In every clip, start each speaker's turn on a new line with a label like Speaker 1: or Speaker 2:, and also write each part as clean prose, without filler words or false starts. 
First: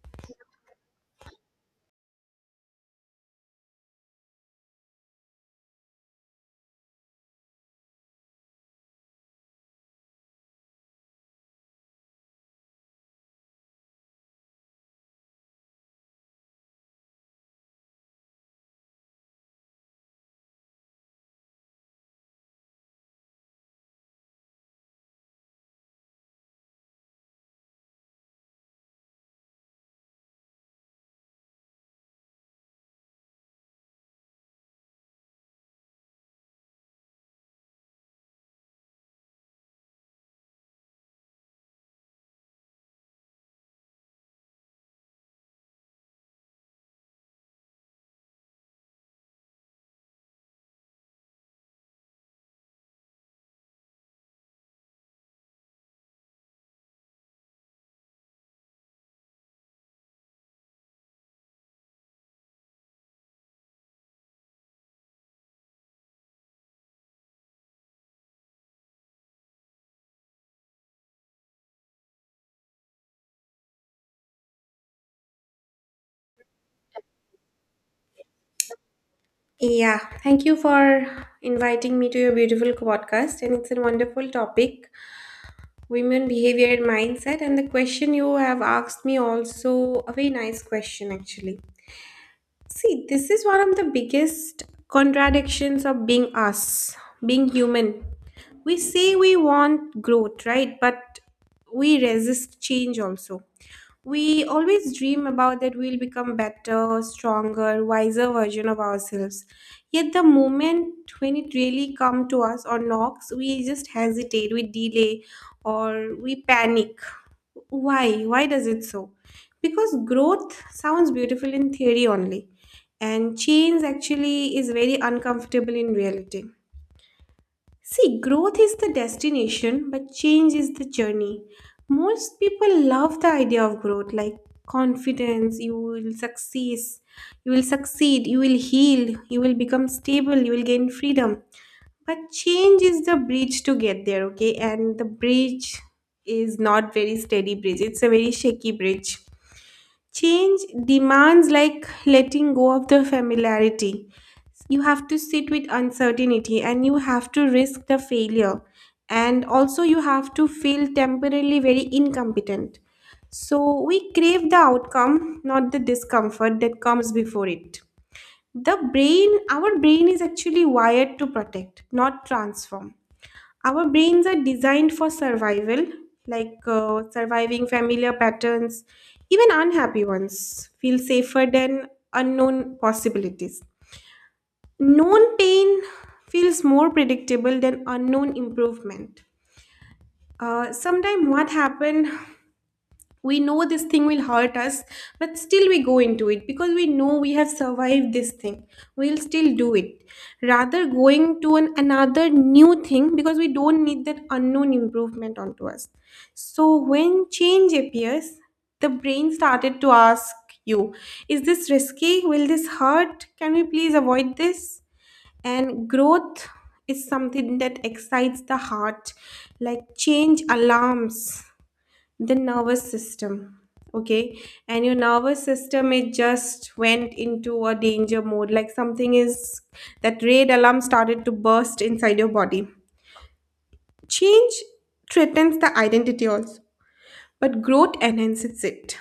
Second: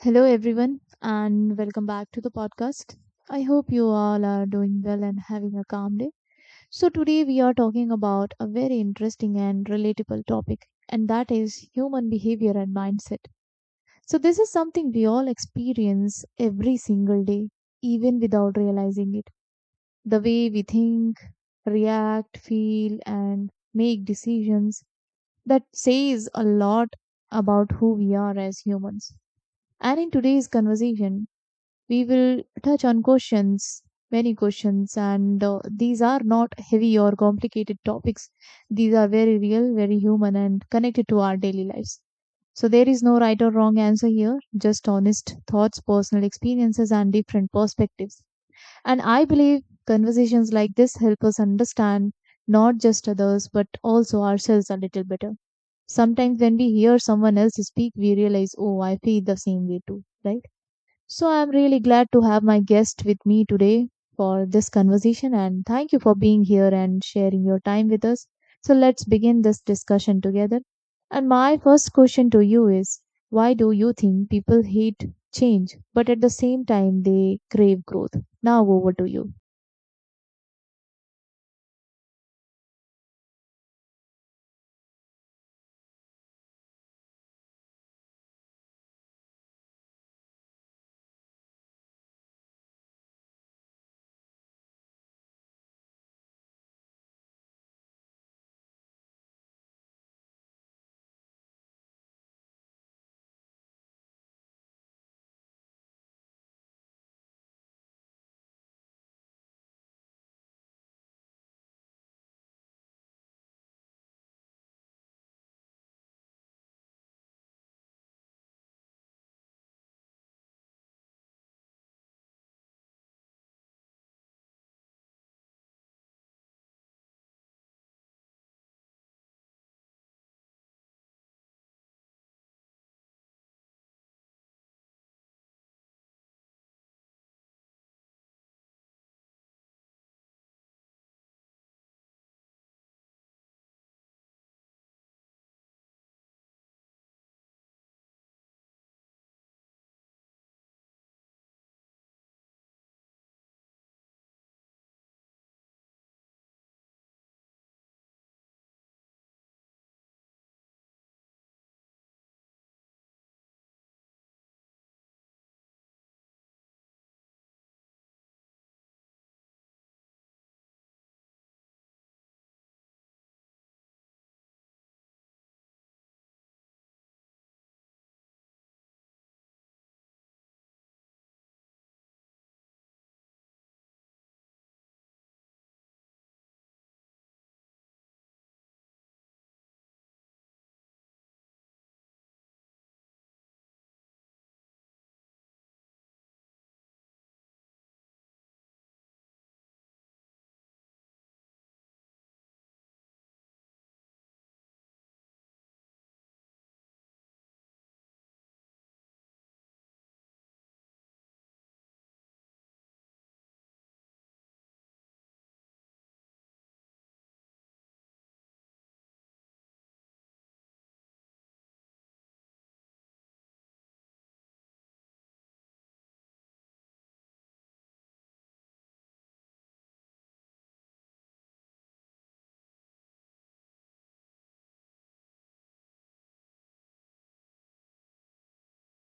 Speaker 1: Hello, everyone, and welcome back to the podcast. I hope you all are doing well and having a calm day. So, today we are talking about a very interesting and relatable topic, and that is human behavior and mindset. So, this is something we all experience every single day, even without realizing it. The way we think, react, feel, and make decisions that says a lot about who we are as humans. And in today's conversation, we will touch on questions, many questions, and these are not heavy or complicated topics. These are very real, very human, and connected to our daily lives. So, there is no right or wrong answer here, just honest thoughts, personal experiences, and different perspectives. And I believe conversations like this help us understand not just others, but also ourselves a little better sometimes when we hear someone else speak, we realize, oh, I feel the same way too, right? So I'm really glad to have my guest with me today for this conversation and thank you for being here and sharing your time with us. So let's begin this discussion together. And my first question to you is why do you think people hate change but at the same time they crave growth? Now over to you.
Speaker 2: Yeah, thank you for inviting me to your beautiful podcast. And it's a wonderful topic, women behavior and mindset. And the question you have asked me also a very nice question, actually. See, this is one of the biggest contradictions of being us, being human. We say we want growth, right? But we resist change also. We always dream about that we'll become better, stronger, wiser version of ourselves. Yet the moment when it really comes to us or knocks, we just hesitate, we delay, or we panic. Why? Why does it so? Because growth sounds beautiful in theory only, and change actually is very uncomfortable in reality. See, growth is the destination, but change is the journey. Most people love the idea of growth, like confidence, you will succeed, you will heal, you will become stable, you will gain freedom. But change is the bridge to get there, okay? And the bridge is not very steady bridge. It's a very shaky bridge. Change demands like letting go of the familiarity. You have to sit with uncertainty and you have to risk the failure. And also, you have to feel temporarily very incompetent. So, we crave the outcome, not the discomfort that comes before it. Our brain is actually wired to protect, not transform. Our brains are designed for survival, like surviving familiar patterns, even unhappy ones feel safer than unknown possibilities. Known pain feels more predictable than unknown improvement. Sometime what happened, we know this thing will hurt us, but still we go into it because we know we have survived this thing, we'll still do it rather going to another new thing because we don't need that unknown improvement onto us. So when change appears, the brain started to ask you, is this risky, will this hurt, can we please avoid this? And growth is something that excites the heart, like change alarms the nervous system, okay? And your nervous system, it just went into a danger mode, like something is, that red alarm started to burst inside your body. Change threatens the identity also, but growth enhances it.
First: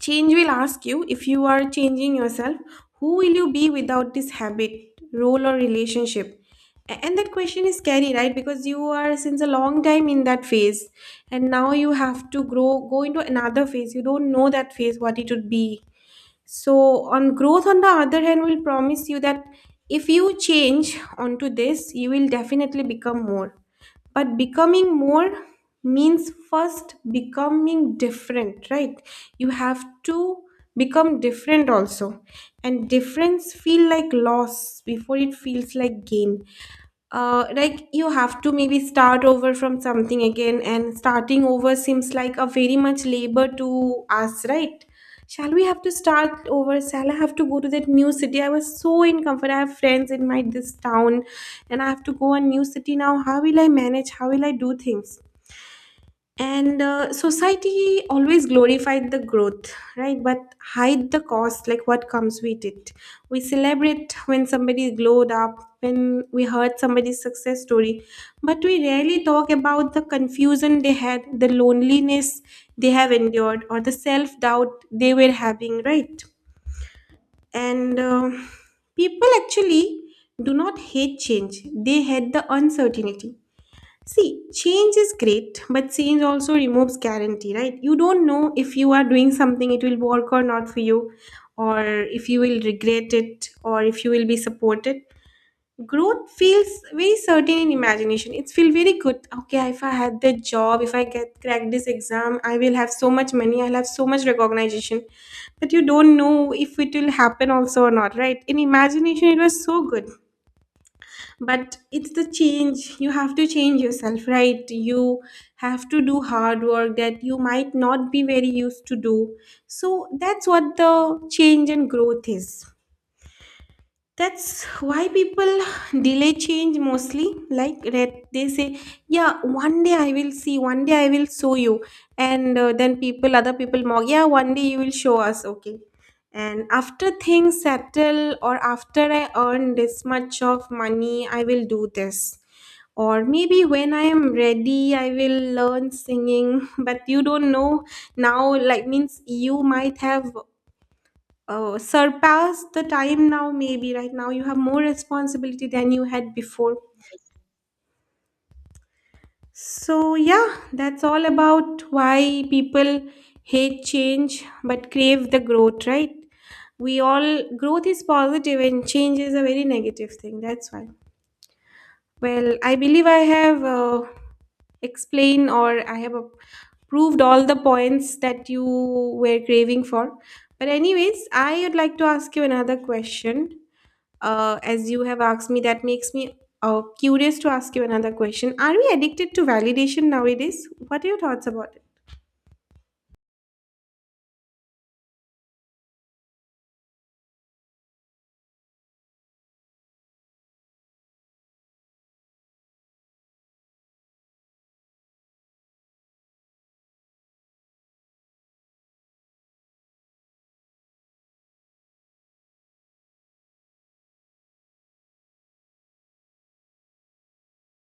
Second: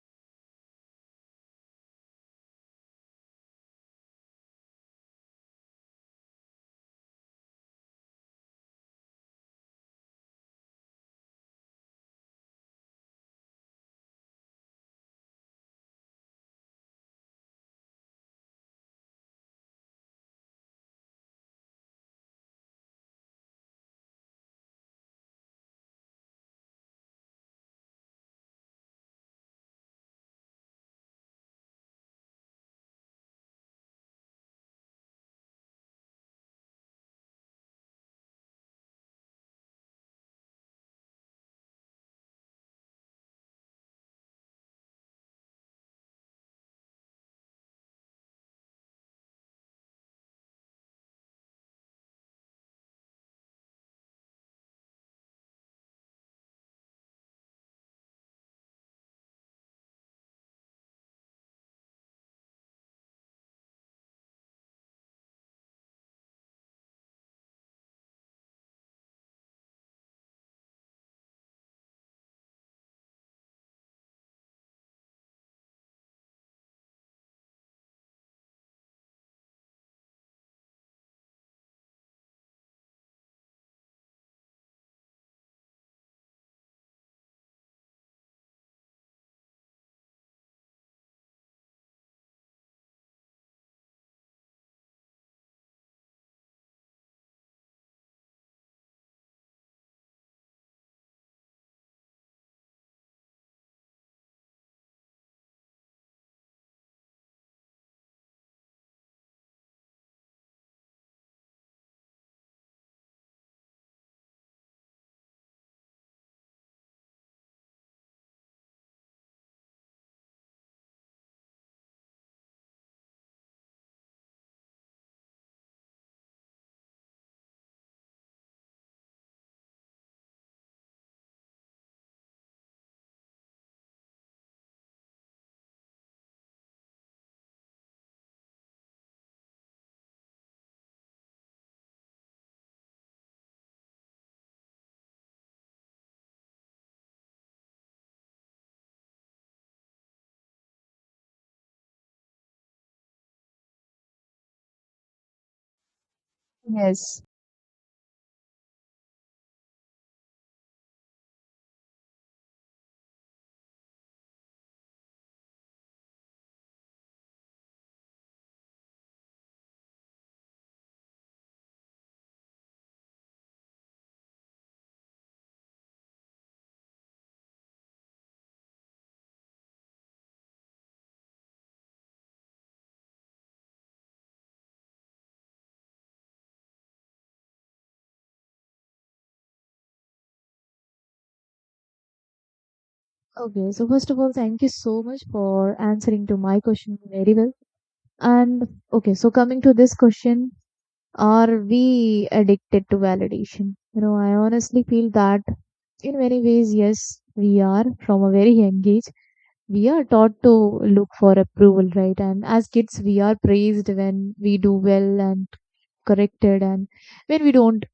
Speaker 2: Change will ask you, if you are changing yourself, who will you be without this habit, role, or relationship? And that question is scary, right? Because you are since a long time in that phase, and now you have to grow, go into another phase. You don't know that phase, what it would be. So, on growth, on the other hand, will promise you that if you change onto this, you will definitely become more. But becoming more means first becoming different, right? You have to become different also. And difference feel like loss before it feels like gain. Like you have to maybe start over from something again, and starting over seems like a very much labor to us, right? Shall we have to start over, shall I have to go to that new city? I was so in comfort, I have friends in my this town, and I have to go a new city now. How will I manage, how will I do things? And society always glorified the growth, right? But hide the cost, like what comes with it. We celebrate when somebody glowed up, when we heard somebody's success story, but we rarely talk about the confusion they had, the loneliness they have endured, or the self-doubt they were having, right? And people actually do not hate change, they hate the uncertainty. See, change is great, but change also removes guarantee, right? You don't know if you are doing something, it will work or not for you, or if you will regret it, or if you will be supported. Growth feels very certain in imagination. It feels very good. Okay, if I had that job, if I get crack this exam, I will have so much money, I'll have so much recognition. But you don't know if it will happen also or not, right? In imagination, it was so good, but it's the change, you have to change yourself, right? You have to do hard work that you might not be very used to do. So that's what the change and growth is. That's why people delay change mostly, they say, yeah, one day I will see, one day I will show you. And then people, other people mock, yeah, one day you will show us, okay. And after things settle or after I earn this much of money, I will do this, or maybe when I am ready, I will learn singing but you don't know now, like, means you might have surpassed the time now. Maybe right now you have more responsibility than you had before.
Speaker 1: Yes.
Speaker 2: So yeah, that's all about why people hate change but crave the growth, right? We all, growth is positive and change is a very negative thing, that's why. Well, I believe I have explain, or proved all the points that you were craving for. But anyways, I would like to ask you another question. As you have asked me, that makes me curious to ask you another question. Are we addicted to validation nowadays? What are your thoughts about it?
Speaker 1: Okay, so first of all, thank you so much for answering to my question very well. And okay, so coming to this question, are we addicted to validation? You know, I honestly feel that in many ways, yes, we are from a very young age. We are taught to look for approval, right? And as kids, we are praised when we do well and corrected, and when we don't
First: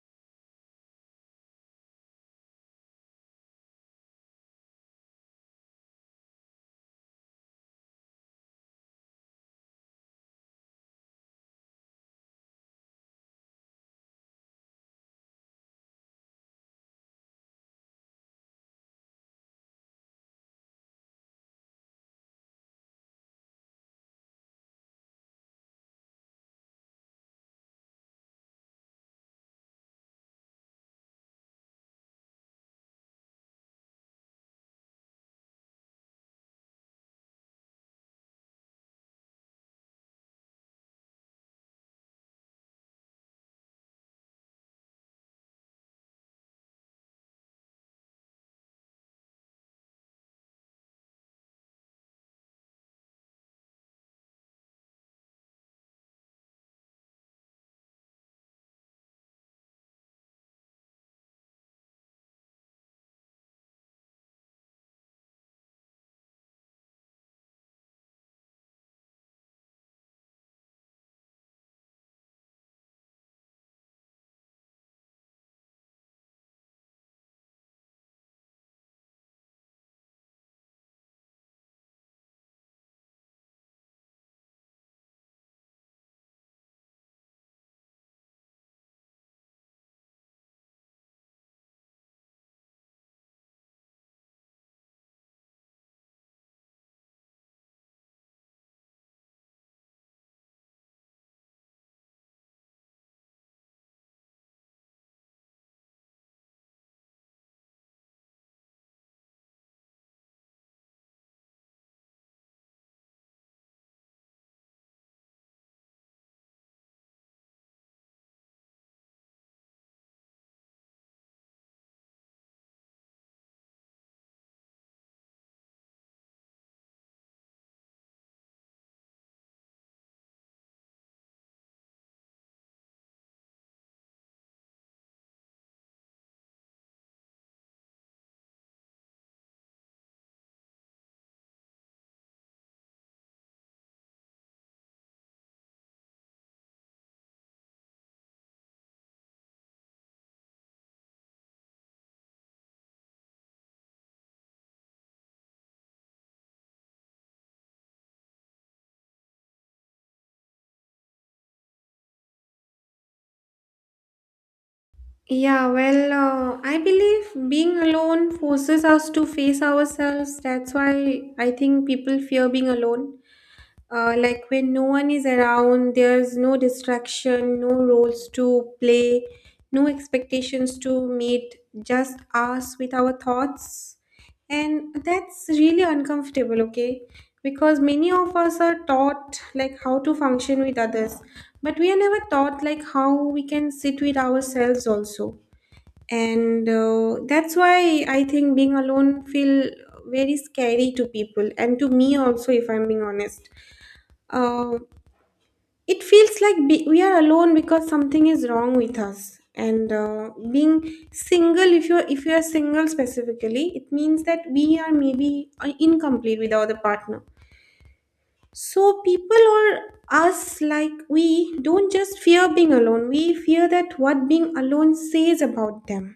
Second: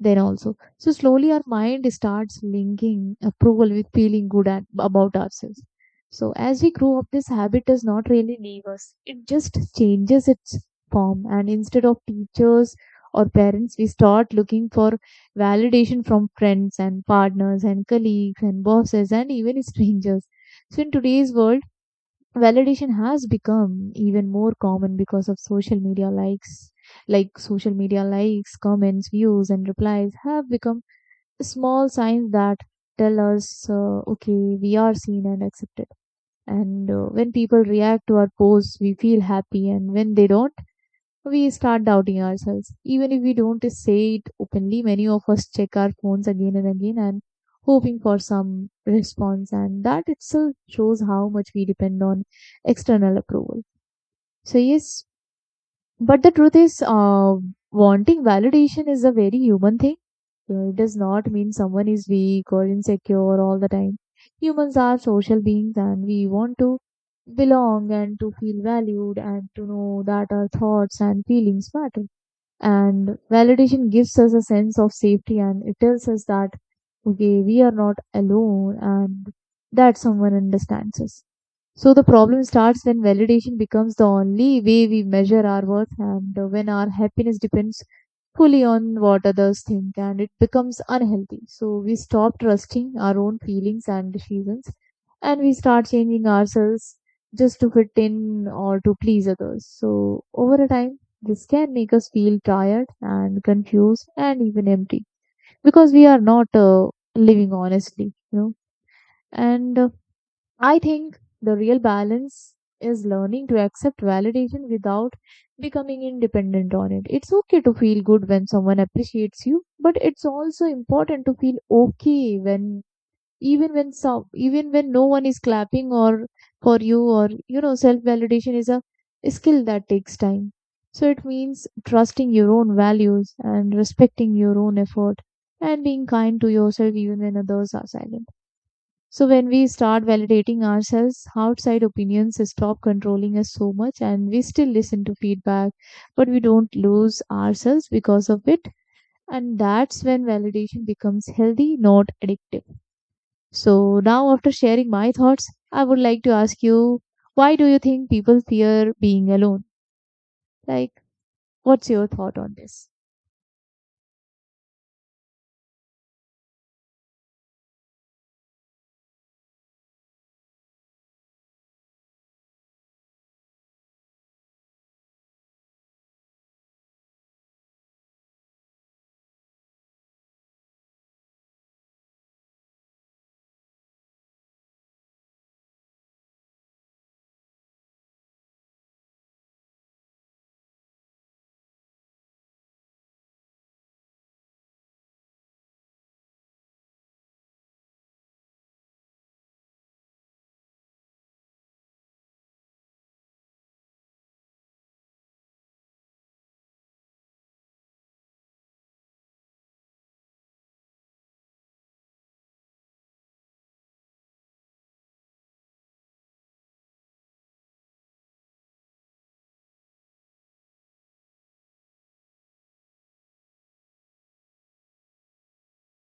Speaker 1: then also. So slowly our mind starts linking approval with feeling good at, about ourselves. So as we grow up, this habit does not really leave us. It just changes its form. And instead of teachers or parents, we start looking for validation from friends and partners and colleagues and bosses and even strangers. So in today's world, validation has become even more common because of social media likes, like social media likes, comments, views, and replies have become small signs that tell us okay, we are seen and accepted, and when people react to our posts we feel happy, and when they don't we start doubting ourselves. Even if we don't say it openly, many of us check our phones again and again and hoping for some response, and that itself shows how much we depend on external approval. So, yes, but the truth is, wanting validation is a very human thing. It does not mean someone is weak or insecure all the time. Humans are social beings and we want to belong and to feel valued and to know that our thoughts and feelings matter, and validation gives us a sense of safety and it tells us that okay, we are not alone and that someone understands us. So the problem starts when validation becomes the only way we measure our worth, and when our happiness depends fully on what others think and it becomes unhealthy. So we stop trusting our own feelings and decisions and we start changing ourselves just to fit in or to please others. So over a time, this can make us feel tired and confused and even empty because we are not living honestly, you know. And I think the real balance is learning to accept validation without becoming independent on it. It's okay to feel good when someone appreciates you, but it's also important to feel okay when even when no one is clapping or for you, or you know self validation is a skill that takes time. So it means trusting your own values and respecting your own effort and being kind to yourself even when others are silent. So when we start validating ourselves, outside opinions stop controlling us so much and we still listen to feedback, but we don't lose ourselves because of it. And that's when validation becomes healthy, not addictive. So now after sharing my thoughts, I would like to ask you, why do you think people fear being alone? Like, what's your thought on this?
Speaker 2: Yeah, well, I believe being alone forces us to face ourselves. That's why I think people fear being alone. Like when no one is around, there's no distraction, no roles to play, no expectations to meet, just us with our thoughts, and that's really uncomfortable, okay? Because many of us are taught like how to function with others, but we are never taught like how we can sit with ourselves also. And that's why I think being alone feel very scary to people, and to me also if I'm being honest. uh, it feels like, we are alone because something is wrong with us. And being single, if you're single specifically, it means that we are maybe incomplete without a partner. So people, or us, like we don't just fear being alone, we fear that what being alone says about them.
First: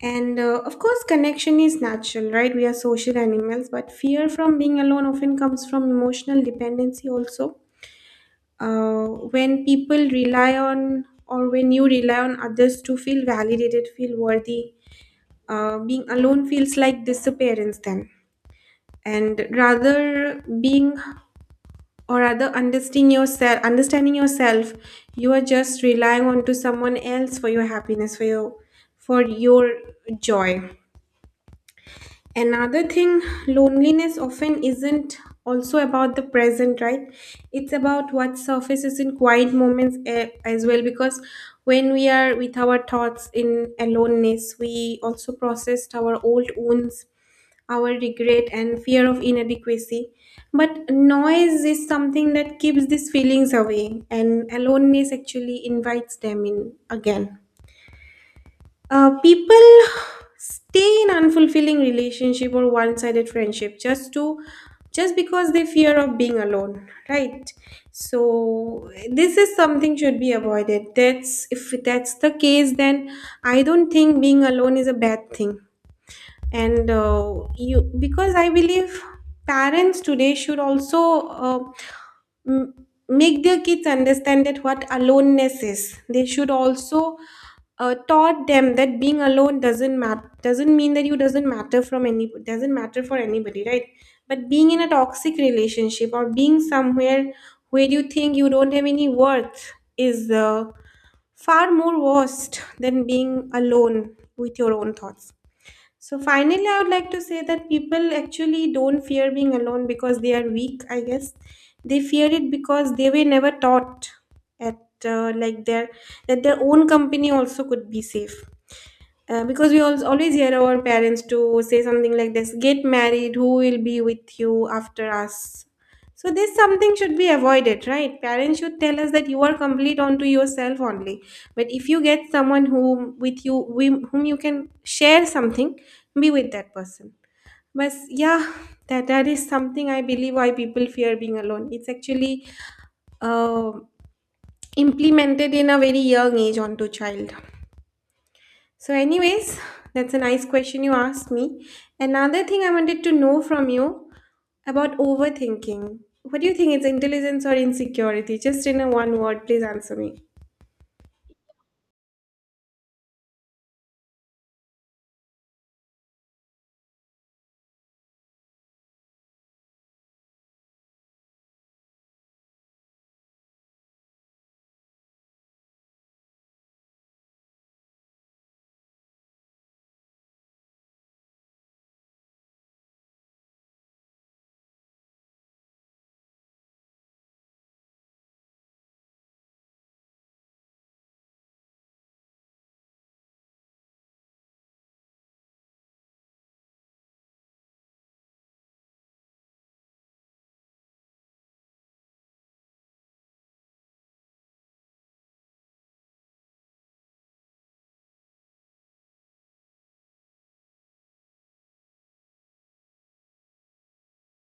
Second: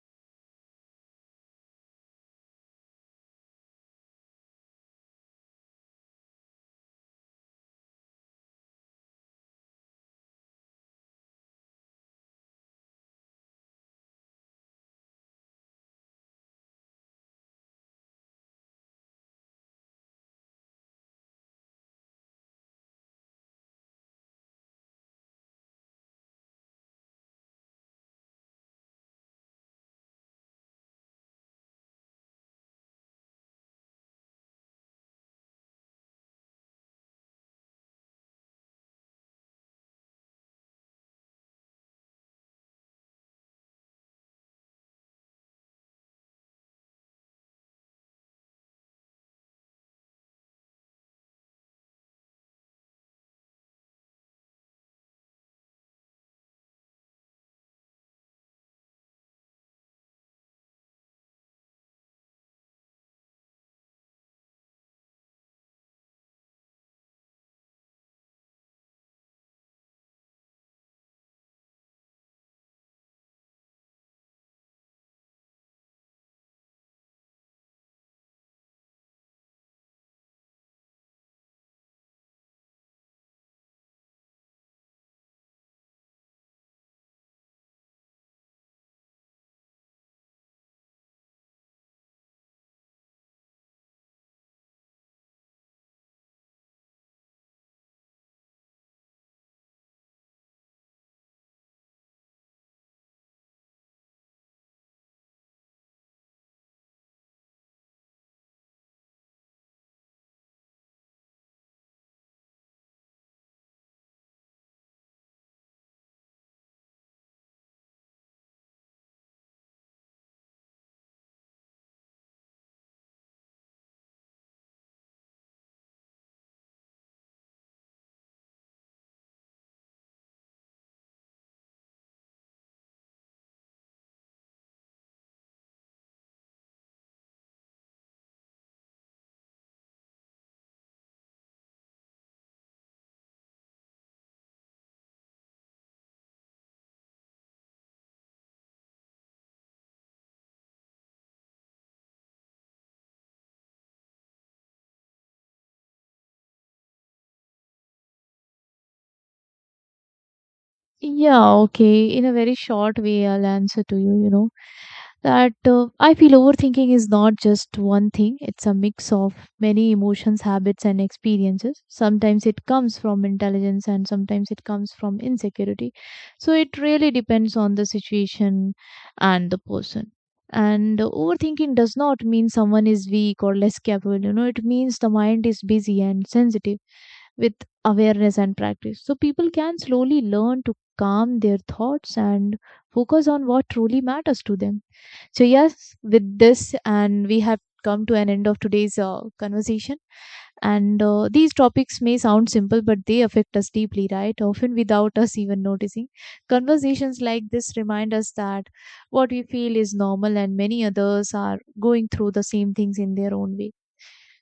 Speaker 2: And of course connection is natural, right? We are social animals, but fear from being alone often comes from emotional dependency also. uh, when people rely on, or when you rely on others to feel validated, feel worthy, being alone feels like disappearance then. And rather being, or rather understanding yourself, understanding yourself, you are just relying on to someone else for your happiness, for your joy. Another thing, loneliness often isn't also about the present, right? It's about what surfaces in quiet moments as well. Because when we are with our thoughts in aloneness, we also processed our old wounds, our regret, and fear of inadequacy. But noise is something that keeps these feelings away, and aloneness actually invites them in again. People stay in unfulfilling relationship or one-sided friendship just because they fear of being alone, right? So this is something should be avoided. That's, if that's the case, then I don't think being alone is a bad thing. And you because I believe parents today should also uh, m- make their kids understand that what aloneness is. They should also taught them that being alone doesn't matter, doesn't mean that you doesn't matter from any doesn't matter for anybody, right? But being in a toxic relationship or being somewhere where you think you don't have any worth is far more worst than being alone with your own thoughts. So finally, I would like to say that people actually don't fear being alone because they are weak, I guess. They fear it because they were never taught at like their that their own company also could be safe. Because always hear our parents to say something like this, get married, who will be with you after us. So this something should be avoided, right? Parents should tell us that you are complete onto yourself only, but if you get someone whom with you, whom you can share something, be with that person. But yeah, that is something I believe why people fear being alone. It's actually uh, implemented in a very young age onto child. So, anyways, that's a nice question you asked me. Another thing I wanted to know from you about overthinking. What do you think? It's intelligence or insecurity? Just in a one word, please answer me.
Speaker 1: Yeah, okay. In a very short way, I'll answer to you, you know. That I feel overthinking is not just one thing, it's a mix of many emotions, habits, and experiences. Sometimes it comes from intelligence, and sometimes it comes from insecurity. So it really depends on the situation and the person. And overthinking does not mean someone is weak or less capable, you know, it means the mind is busy and sensitive with awareness and practice. So people can slowly learn to calm their thoughts and focus on what truly matters to them. So, yes, with this, and we have come to an end of today's conversation. And these topics may sound simple, but they affect us deeply, right? Often without us even noticing. Conversations like this remind us that what we feel is normal, and many others are going through the same things in their own way.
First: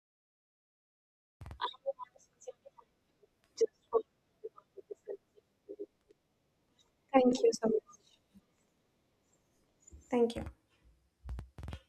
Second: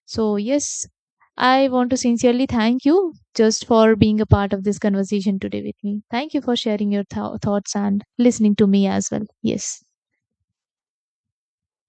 Speaker 1: So, yes, I want to sincerely thank you just for being a part of this conversation today with me. Thank you for sharing your
Speaker 2: Thank you so
Speaker 1: thoughts
Speaker 2: much.
Speaker 1: and listening to me as well. Yes.
Speaker 2: Thank you.